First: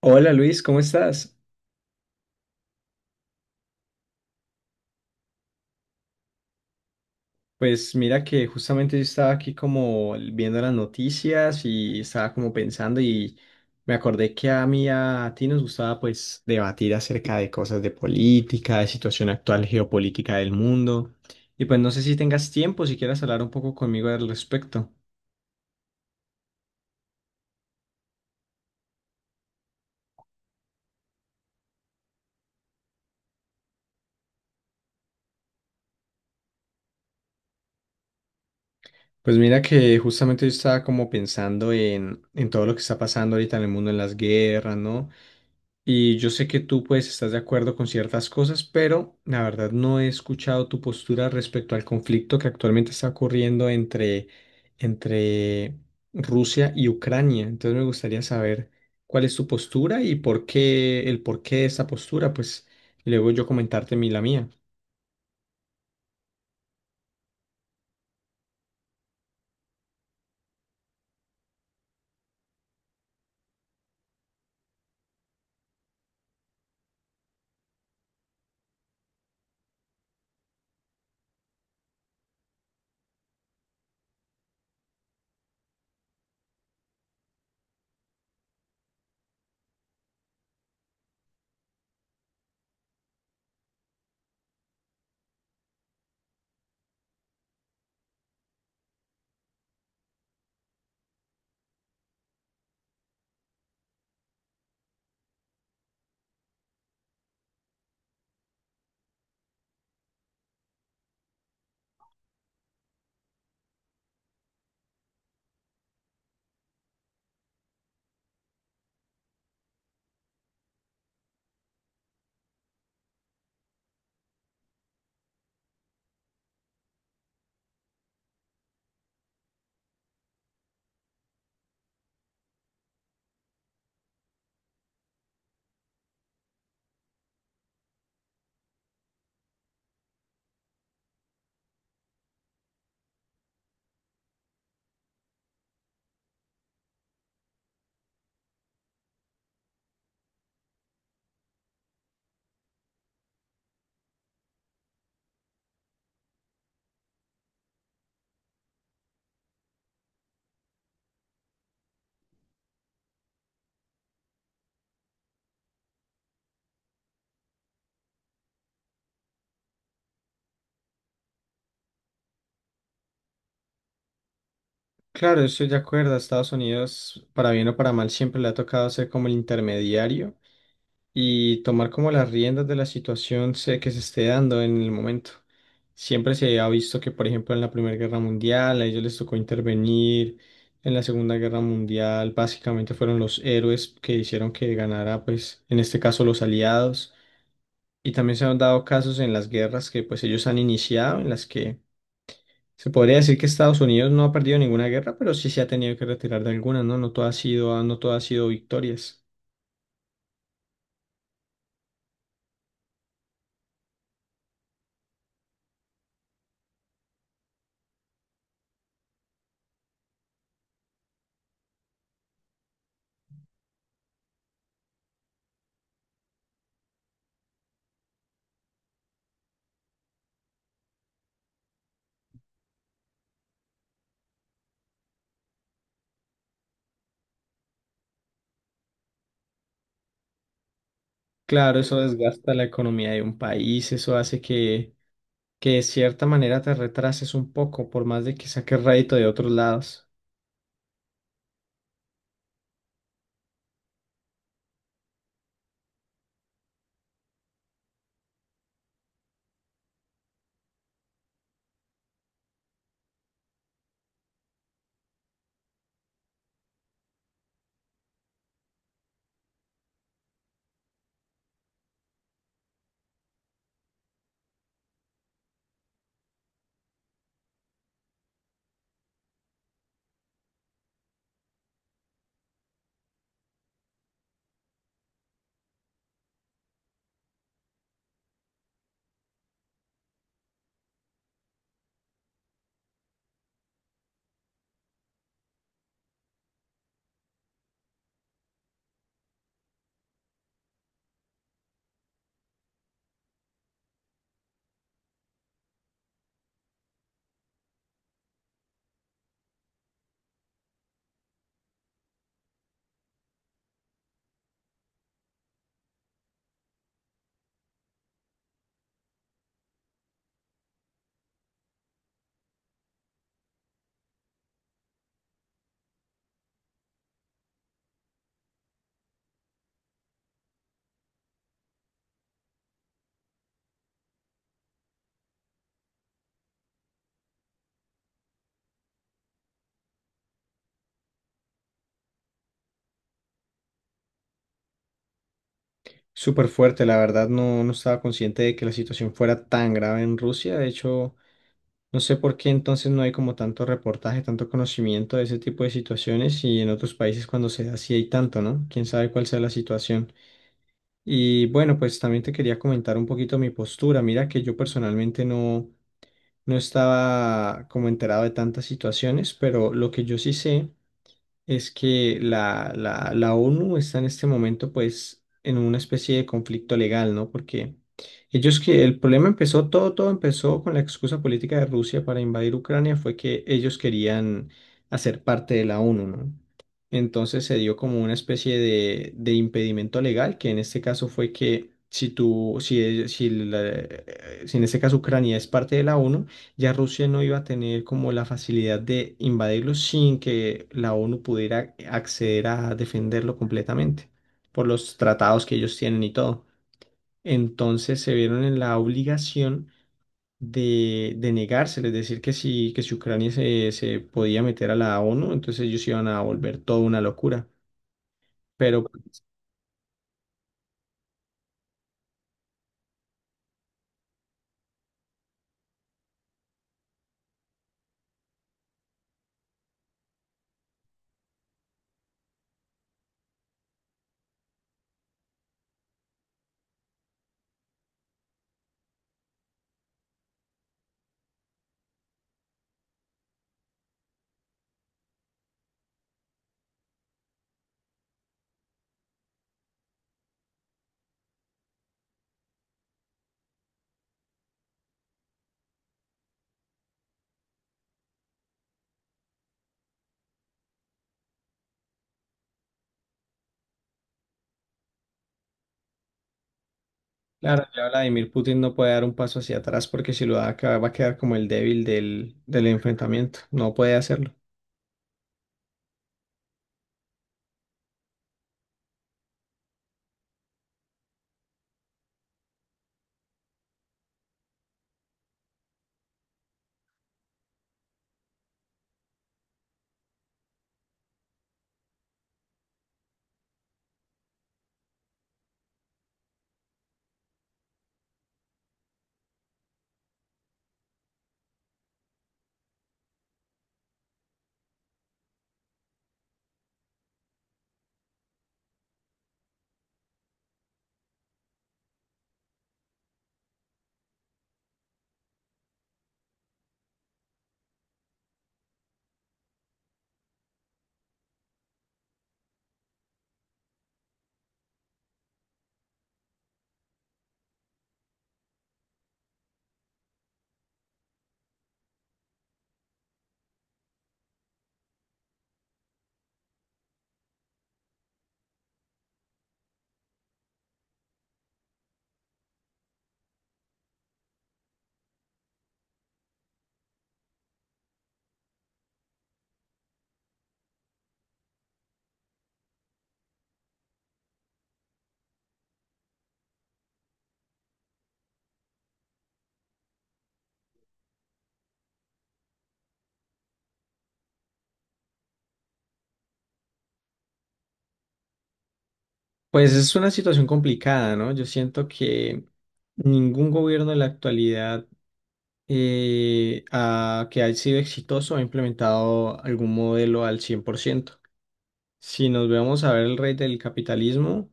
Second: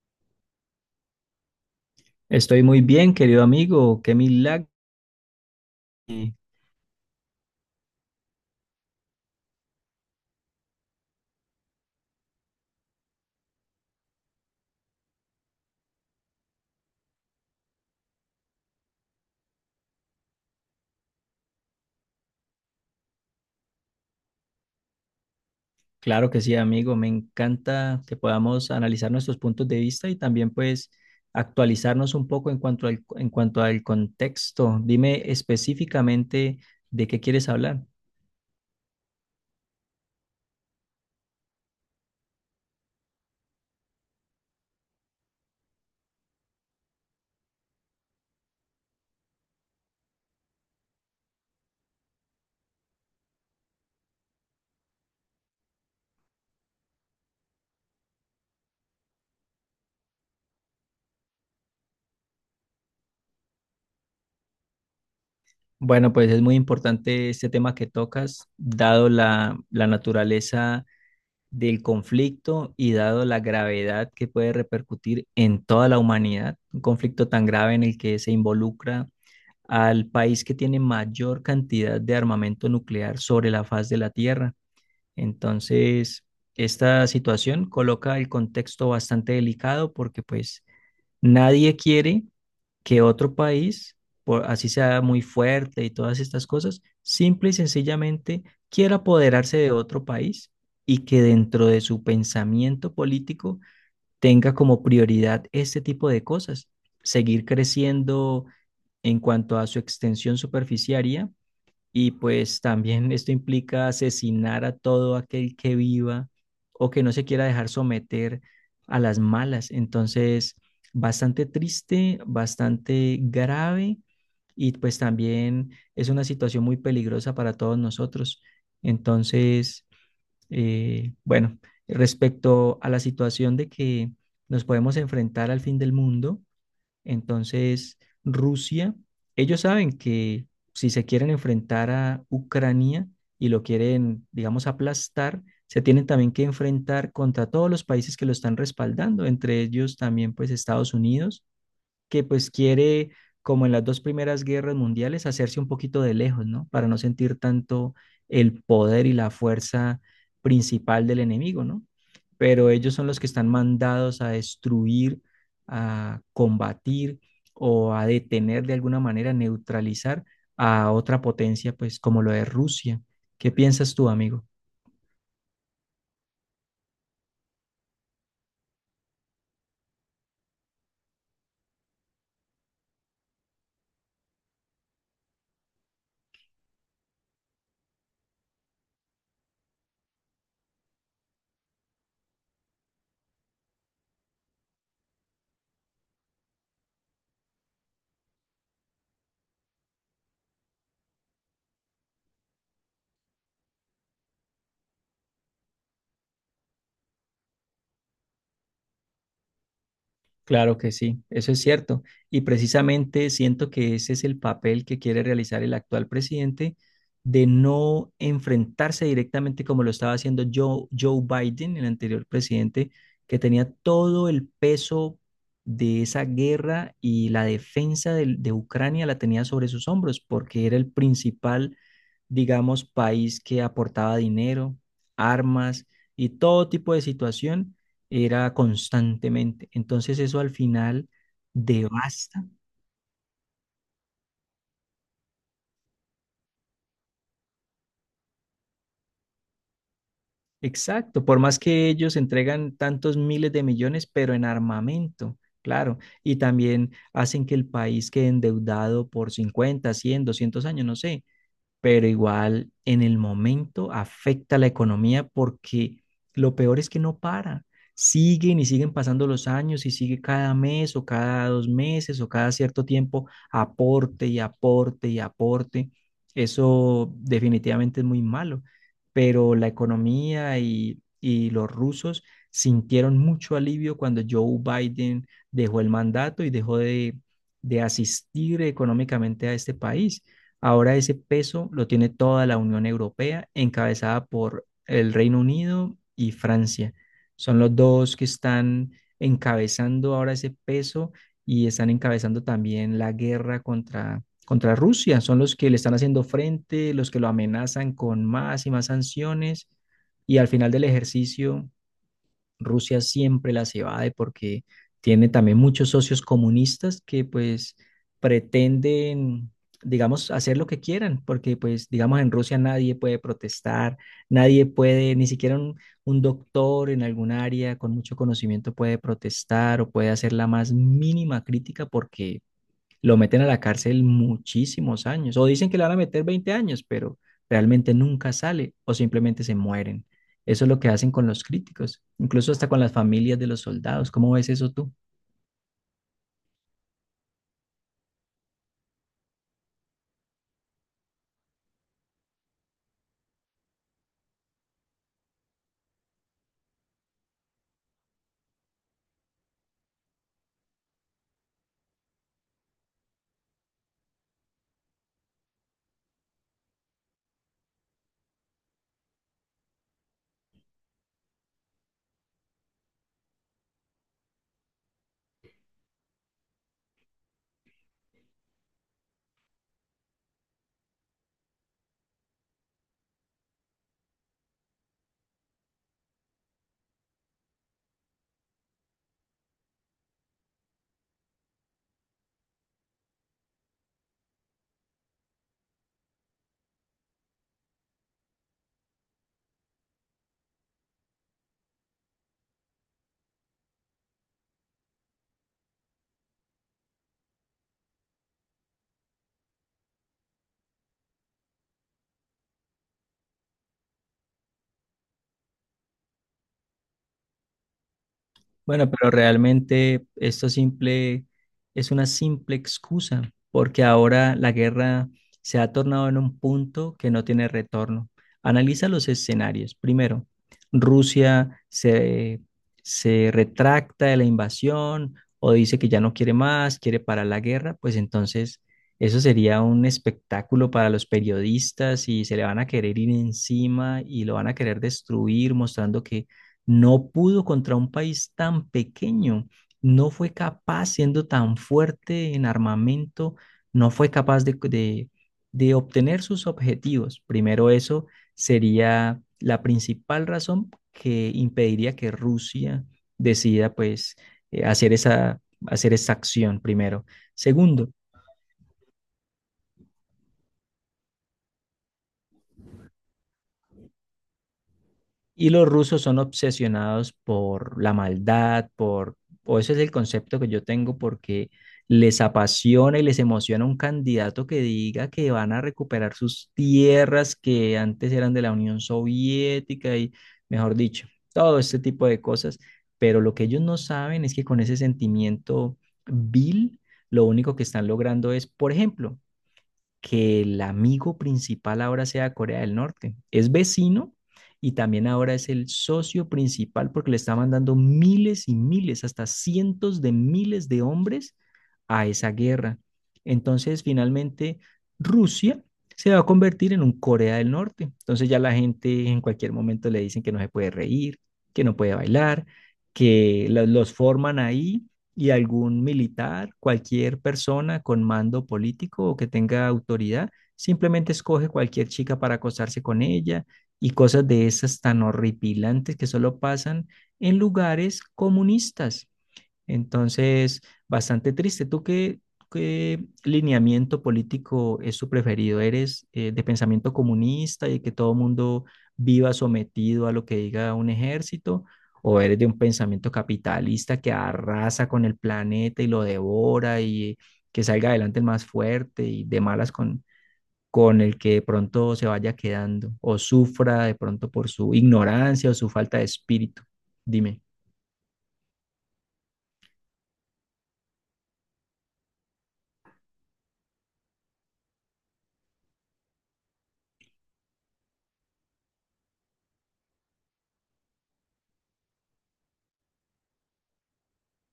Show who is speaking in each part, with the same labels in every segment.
Speaker 1: Hola Luis, ¿cómo estás?
Speaker 2: Estoy muy bien, querido amigo. Qué milagro. Y
Speaker 1: Pues mira que justamente yo estaba aquí como viendo las noticias y estaba como pensando y me acordé que a mí y a ti nos gustaba pues debatir acerca de cosas de política, de situación actual geopolítica del mundo, y pues no sé si tengas tiempo, si quieras hablar un poco conmigo al respecto.
Speaker 2: Claro que sí, amigo. Me encanta que podamos analizar nuestros puntos de vista y también pues actualizarnos un poco en cuanto al contexto. Dime específicamente de qué quieres hablar.
Speaker 1: Pues mira que justamente yo estaba como pensando en todo lo que está pasando ahorita en el mundo, en las guerras, ¿no? Y yo sé que tú pues estás de acuerdo con ciertas cosas, pero la verdad no he escuchado tu postura respecto al conflicto que actualmente está ocurriendo entre Rusia y Ucrania. Entonces me gustaría saber cuál es tu postura y por qué, el por qué de esa postura, pues, y luego yo comentarte mi la mía.
Speaker 2: Bueno, pues es muy importante este tema que tocas, dado la naturaleza del conflicto y dado la gravedad que puede repercutir en toda la humanidad. Un conflicto tan grave en el que se involucra al país que tiene mayor cantidad de armamento nuclear sobre la faz de la Tierra. Entonces, esta situación coloca el contexto bastante delicado porque pues nadie quiere que otro país, por, así sea muy fuerte y todas estas cosas, simple y sencillamente quiera apoderarse de otro país y que dentro de su pensamiento político tenga como prioridad este tipo de cosas, seguir creciendo en cuanto a su extensión superficiaria y pues también esto implica asesinar a todo aquel que viva o que no se quiera dejar someter a las malas. Entonces, bastante triste, bastante grave y pues también es una situación muy peligrosa para todos nosotros. Entonces, bueno, respecto a la situación de que nos podemos enfrentar al fin del mundo, entonces, Rusia, ellos saben que si se quieren enfrentar a Ucrania y lo quieren, digamos, aplastar, se tienen también que enfrentar contra todos los países que lo están respaldando, entre ellos también pues Estados Unidos que pues quiere, como en las dos primeras guerras mundiales, hacerse un poquito de lejos, ¿no? Para no sentir tanto el poder y la fuerza principal del enemigo, ¿no? Pero ellos son los que están mandados a destruir, a combatir o a detener de alguna manera, neutralizar a otra potencia, pues como lo es Rusia. ¿Qué piensas tú, amigo?
Speaker 1: Claro, yo estoy de acuerdo. A Estados Unidos, para bien o para mal, siempre le ha tocado ser como el intermediario y tomar como las riendas de la situación que se esté dando en el momento. Siempre se ha visto que, por ejemplo, en la Primera Guerra Mundial, a ellos les tocó intervenir. En la Segunda Guerra Mundial, básicamente fueron los héroes que hicieron que ganara, pues, en este caso, los aliados. Y también se han dado casos en las guerras que, pues, ellos han iniciado, en las que se podría decir que Estados Unidos no ha perdido ninguna guerra, pero sí se ha tenido que retirar de alguna, ¿no? No todo ha sido, no todo ha sido victorias.
Speaker 2: Claro que sí, eso es cierto. Y precisamente siento que ese es el papel que quiere realizar el actual presidente de no enfrentarse directamente como lo estaba haciendo Joe Biden, el anterior presidente, que tenía todo el peso de esa guerra y la defensa Ucrania la tenía sobre sus hombros porque era el principal digamos, país que aportaba dinero, armas y todo tipo de situación era constantemente. Entonces eso al final
Speaker 1: Claro, eso
Speaker 2: devasta.
Speaker 1: desgasta la economía de un país, eso hace que de cierta manera te retrases un poco, por más de que saques rédito de otros lados.
Speaker 2: Exacto, por más que ellos entregan tantos miles de millones, pero en armamento, claro, y también hacen que el país quede endeudado por 50 100 200 años, no sé, pero igual en el momento afecta la economía porque lo peor es que no para. Siguen y siguen pasando los años y sigue cada mes o cada dos meses o cada cierto tiempo aporte y aporte y aporte. Eso definitivamente es muy malo, pero la economía y los rusos sintieron mucho alivio cuando Joe Biden dejó el mandato y dejó de asistir económicamente a este país. Ahora ese peso lo tiene toda la Unión Europea, encabezada por el Reino Unido y Francia. Son los dos que están encabezando ahora ese peso y están encabezando también la guerra contra Rusia. Son los que le están haciendo frente, los que lo amenazan con más y más sanciones. Y al final del ejercicio, Rusia siempre las evade porque tiene también muchos socios comunistas que pues pretenden, digamos, hacer lo que quieran, porque pues digamos en Rusia nadie puede protestar, nadie puede, ni siquiera un doctor en algún área con mucho conocimiento puede protestar o puede hacer la más mínima crítica porque lo meten a la cárcel muchísimos años, o dicen que le van a meter 20 años, pero realmente nunca sale o simplemente se mueren. Eso es lo que hacen con los críticos, incluso hasta con las familias de los soldados. ¿Cómo ves eso tú?
Speaker 1: Súper fuerte, la verdad, no, no estaba consciente de que la situación fuera tan grave en Rusia. De hecho, no sé por qué entonces no hay como tanto reportaje, tanto conocimiento de ese tipo de situaciones y en otros países cuando se da sí hay tanto, ¿no? Quién sabe cuál sea la situación. Y bueno, pues también te quería comentar un poquito mi postura. Mira que yo personalmente no, no estaba como enterado de tantas situaciones, pero lo que yo sí sé es que la ONU está en este momento pues en una especie de conflicto legal, ¿no? Porque ellos que el problema empezó, todo empezó con la excusa política de Rusia para invadir Ucrania, fue que ellos querían hacer parte de la ONU, ¿no? Entonces se dio como una especie de impedimento legal, que en este caso fue que si tú, si, si, si en este caso Ucrania es parte de la ONU, ya Rusia no iba a tener como la facilidad de invadirlo sin que la ONU pudiera acceder a defenderlo completamente por los tratados que ellos tienen y todo. Entonces se vieron en la obligación de negárselo, es decir, que si Ucrania se, se podía meter a la ONU, entonces ellos iban a volver toda una locura. Pero,
Speaker 2: Bueno, pero
Speaker 1: pues,
Speaker 2: realmente esto simple es una simple excusa, porque ahora la guerra se ha tornado en un punto que no tiene retorno. Analiza los escenarios. Primero, Rusia se retracta de la invasión o dice que ya no quiere más, quiere parar la guerra, pues entonces eso sería un espectáculo para los periodistas y se le van a querer ir encima y lo van a querer destruir mostrando que no pudo contra un país tan pequeño, no fue capaz, siendo tan fuerte en armamento, no fue capaz de obtener sus objetivos. Primero, eso sería la principal razón que impediría que Rusia decida, pues, hacer hacer esa acción primero.
Speaker 1: claro, ya
Speaker 2: Segundo,
Speaker 1: Vladimir Putin no puede dar un paso hacia atrás porque si lo da, va a quedar como el débil del enfrentamiento. No puede hacerlo.
Speaker 2: y los rusos son obsesionados por la maldad, por, o ese es el concepto que yo tengo, porque les apasiona y les emociona un candidato que diga que van a recuperar sus tierras que antes eran de la Unión Soviética y, mejor dicho, todo este tipo de cosas. Pero lo que ellos no saben es que con ese sentimiento vil, lo único que están logrando es, por ejemplo, que el amigo principal ahora sea Corea del Norte. Es vecino y también ahora es el socio principal porque le está mandando miles y miles, hasta cientos de miles de hombres a esa guerra. Entonces, finalmente, Rusia se va a convertir en un Corea del Norte. Entonces ya la gente en cualquier momento le dicen que no se puede reír, que no puede bailar, que lo- los forman ahí y algún militar, cualquier persona con mando político o que tenga autoridad, simplemente escoge cualquier chica para acostarse con ella y cosas de esas tan horripilantes que solo pasan en lugares comunistas. Entonces, bastante triste. ¿ Qué lineamiento político es tu preferido? ¿Eres de pensamiento comunista y que todo mundo viva sometido a lo que diga un ejército? ¿O eres de un pensamiento capitalista que arrasa con el planeta y lo devora y que salga adelante el más fuerte y de malas con el que de pronto se vaya quedando o sufra de pronto por su ignorancia o su falta de espíritu? Dime.
Speaker 1: Pues es una situación complicada, ¿no? Yo siento que ningún gobierno en la actualidad que haya sido exitoso ha implementado algún modelo al 100%. Si nos vemos a ver el rey del capitalismo.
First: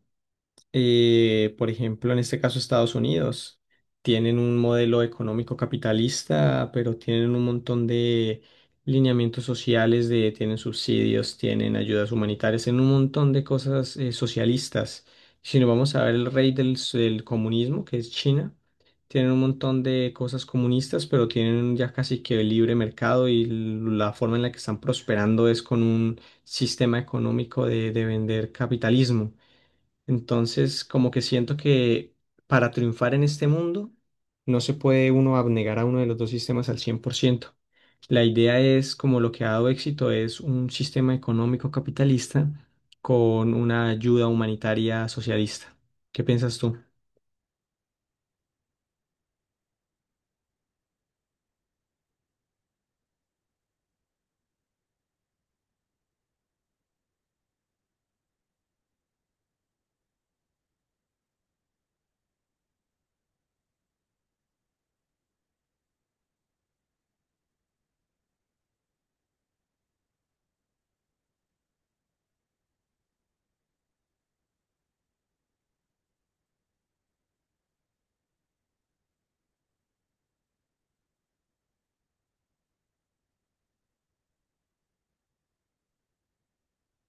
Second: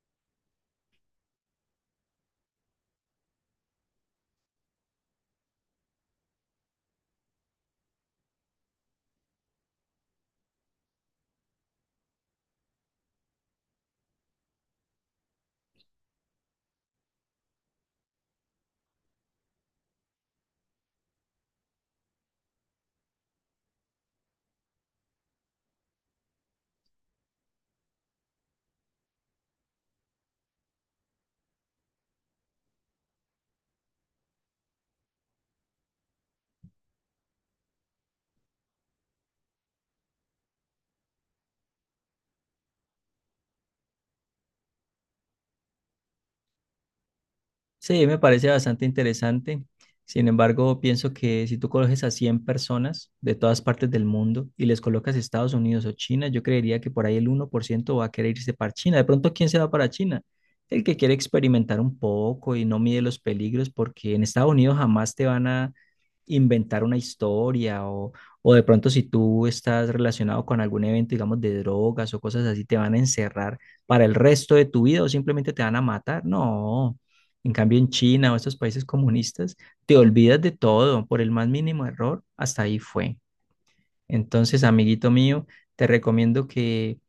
Speaker 1: Por ejemplo, en este caso Estados Unidos, tienen un modelo económico capitalista, pero tienen un montón de lineamientos sociales, de, tienen subsidios, tienen ayudas humanitarias, tienen un montón de cosas socialistas. Si nos vamos a ver el rey del, del comunismo, que es China, tienen un montón de cosas comunistas, pero tienen ya casi que el libre mercado y la forma en la que están prosperando es con un sistema económico de vender capitalismo. Entonces, como que siento que para triunfar en este mundo, no se puede uno abnegar a uno de los dos sistemas al 100%. La idea es, como lo que ha dado éxito, es un sistema económico capitalista con una ayuda humanitaria socialista. ¿Qué piensas tú?
Speaker 2: Sí, me parece bastante interesante. Sin embargo, pienso que si tú coges a 100 personas de todas partes del mundo y les colocas Estados Unidos o China, yo creería que por ahí el 1% va a querer irse para China. De pronto, ¿quién se va para China? El que quiere experimentar un poco y no mide los peligros, porque en Estados Unidos jamás te van a inventar una historia o de pronto si tú estás relacionado con algún evento, digamos, de drogas o cosas así, te van a encerrar para el resto de tu vida o simplemente te van a matar. No. En cambio, en China o estos países comunistas, te olvidas de todo por el más mínimo error, hasta ahí fue. Entonces, amiguito mío, te recomiendo que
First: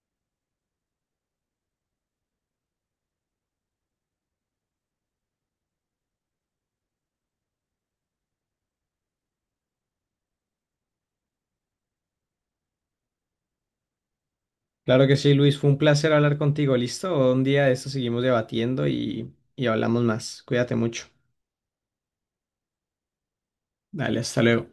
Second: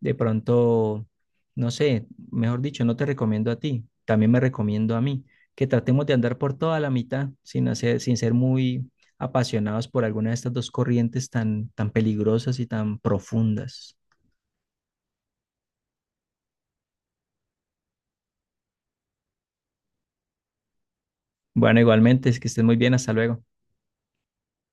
Speaker 2: de pronto, no sé, mejor dicho, no te recomiendo a ti, también me recomiendo a mí, que tratemos de andar por toda la mitad sin ser muy apasionados por alguna de estas dos corrientes tan, tan peligrosas y tan profundas.
Speaker 1: Claro que sí, Luis, fue un placer hablar contigo. ¿Listo? Un día de esto seguimos debatiendo y hablamos más. Cuídate mucho.
Speaker 2: Bueno, igualmente, es que estés muy bien, hasta luego.
Speaker 1: Dale, hasta luego.